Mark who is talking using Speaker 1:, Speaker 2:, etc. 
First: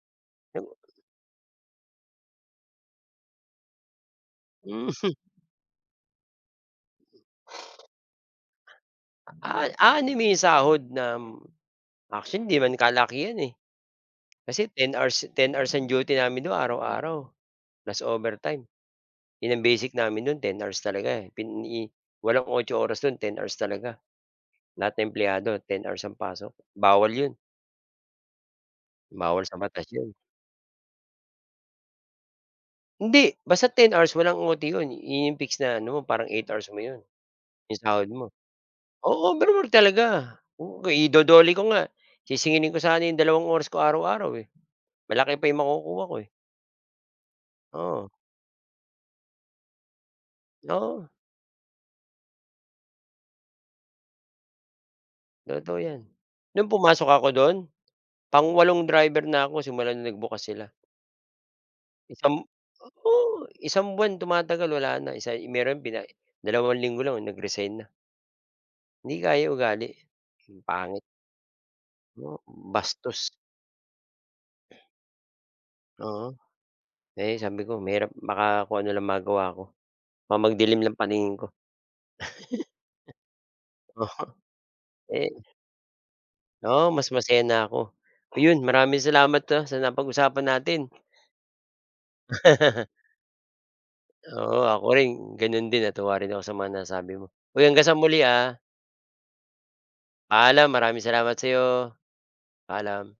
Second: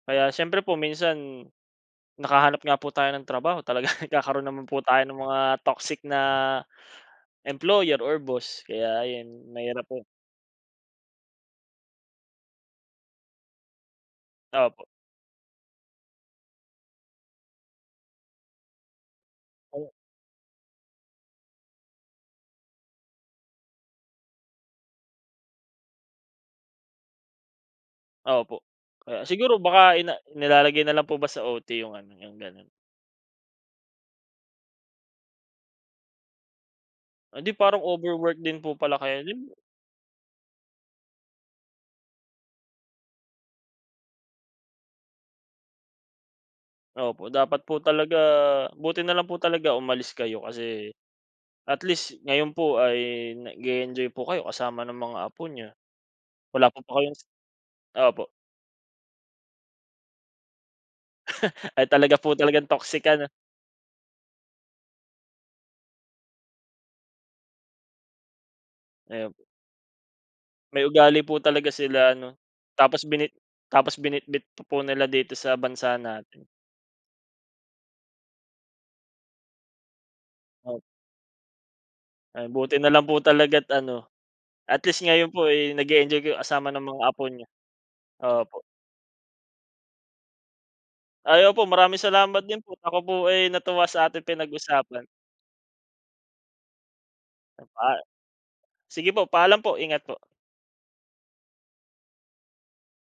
Speaker 1: Kaya syempre po
Speaker 2: [unintelligible]
Speaker 1: minsan, nakahanap nga po tayo ng trabaho talaga nagkakaroon naman po
Speaker 2: Hmm.
Speaker 1: tayo ng mga toxic na, employer or boss kaya ayan,
Speaker 2: Ah,
Speaker 1: mahirap po.
Speaker 2: aanhin mo yung sahod na actually ‘di naman kalakihan eh. Kasi
Speaker 1: Opo.
Speaker 2: 10 hours, 10 hours ang duty namin dun araw-araw, plus overtime, yun ang
Speaker 1: Ayun.
Speaker 2: basic namin nun 10 hours talaga. Pini walang 8 oras dun, 10 hours talaga. Lahat ng empleyado 10 hours ang pasok, bawal yun.
Speaker 1: Opo, ah,
Speaker 2: Bawal
Speaker 1: siguro
Speaker 2: sa batas
Speaker 1: baka ina
Speaker 2: yun.
Speaker 1: nilalagay na lang po ba sa OT yung ano, yung ganun?
Speaker 2: Hindi, basta 10 hours walang OT yun. Yun yung fix na ano mo, parang 8 hours mo yun.
Speaker 1: Eh ‘di parang
Speaker 2: Yung sahod mo
Speaker 1: overwork din po pala kayo
Speaker 2: oo,
Speaker 1: din.
Speaker 2: overall talaga. Oo, ido-DOLE ko nga. Sisingilin ko sana yung dalawang oras ko araw-araw eh. Malaki pa yung makukuha ko eh.
Speaker 1: Opo, dapat po
Speaker 2: Oo.
Speaker 1: talaga buti nalang po talaga umalis kayo kasi
Speaker 2: Oo.
Speaker 1: at least ngayon po ay nag-e-enjoy po kayo kasama ng mga apo niyo.
Speaker 2: Totoo ‘yan. Nung
Speaker 1: Wala pa po
Speaker 2: pumasok
Speaker 1: kayong
Speaker 2: ako dun,
Speaker 1: opo.
Speaker 2: pang walong driver na ako simula na nagbukas sila.
Speaker 1: Ay talaga
Speaker 2: Isang
Speaker 1: pong talagang toxic ano.
Speaker 2: oo, isang buwan tumatagal wala na, isa meron bina dalawang linggo lang nag-resign na. ‘Di
Speaker 1: Ayan po.
Speaker 2: kaya ugali, ang
Speaker 1: May
Speaker 2: pangit.
Speaker 1: ugali po talaga sila
Speaker 2: Hmm,
Speaker 1: ano. Tapos bini
Speaker 2: bastos.
Speaker 1: tapos binitbit pa po nila dito sa bansa
Speaker 2: Oo,
Speaker 1: natin.
Speaker 2: eh, sabi ko mahirap baka kung ano lang magawa ko. Baka magdilim
Speaker 1: Op
Speaker 2: lang paningin ko.
Speaker 1: Ay buti nalang po talaga’t ano,
Speaker 2: Oo,
Speaker 1: at least
Speaker 2: eh
Speaker 1: ngayon po, eh, nag-e-enjoy kayo kasama ng
Speaker 2: Oo,
Speaker 1: mga
Speaker 2: mas
Speaker 1: apo
Speaker 2: masaya
Speaker 1: niyo.
Speaker 2: na ako. Ayun,
Speaker 1: Opo.
Speaker 2: maraming salamat ah, sa napag-usapan natin.
Speaker 1: Ay opo, maraming salamat din po. Ako po ay natuwa sa ating
Speaker 2: Oo ako
Speaker 1: pinag-usapan.
Speaker 2: rin, ganun din natuwa rin ako sa mga nasasabi mo. Uy, hanggang
Speaker 1: Paa
Speaker 2: sa muli ah.
Speaker 1: sige po, paalam po. Ingat po.
Speaker 2: Paalam. Maraming salamat sa’yo, paalam.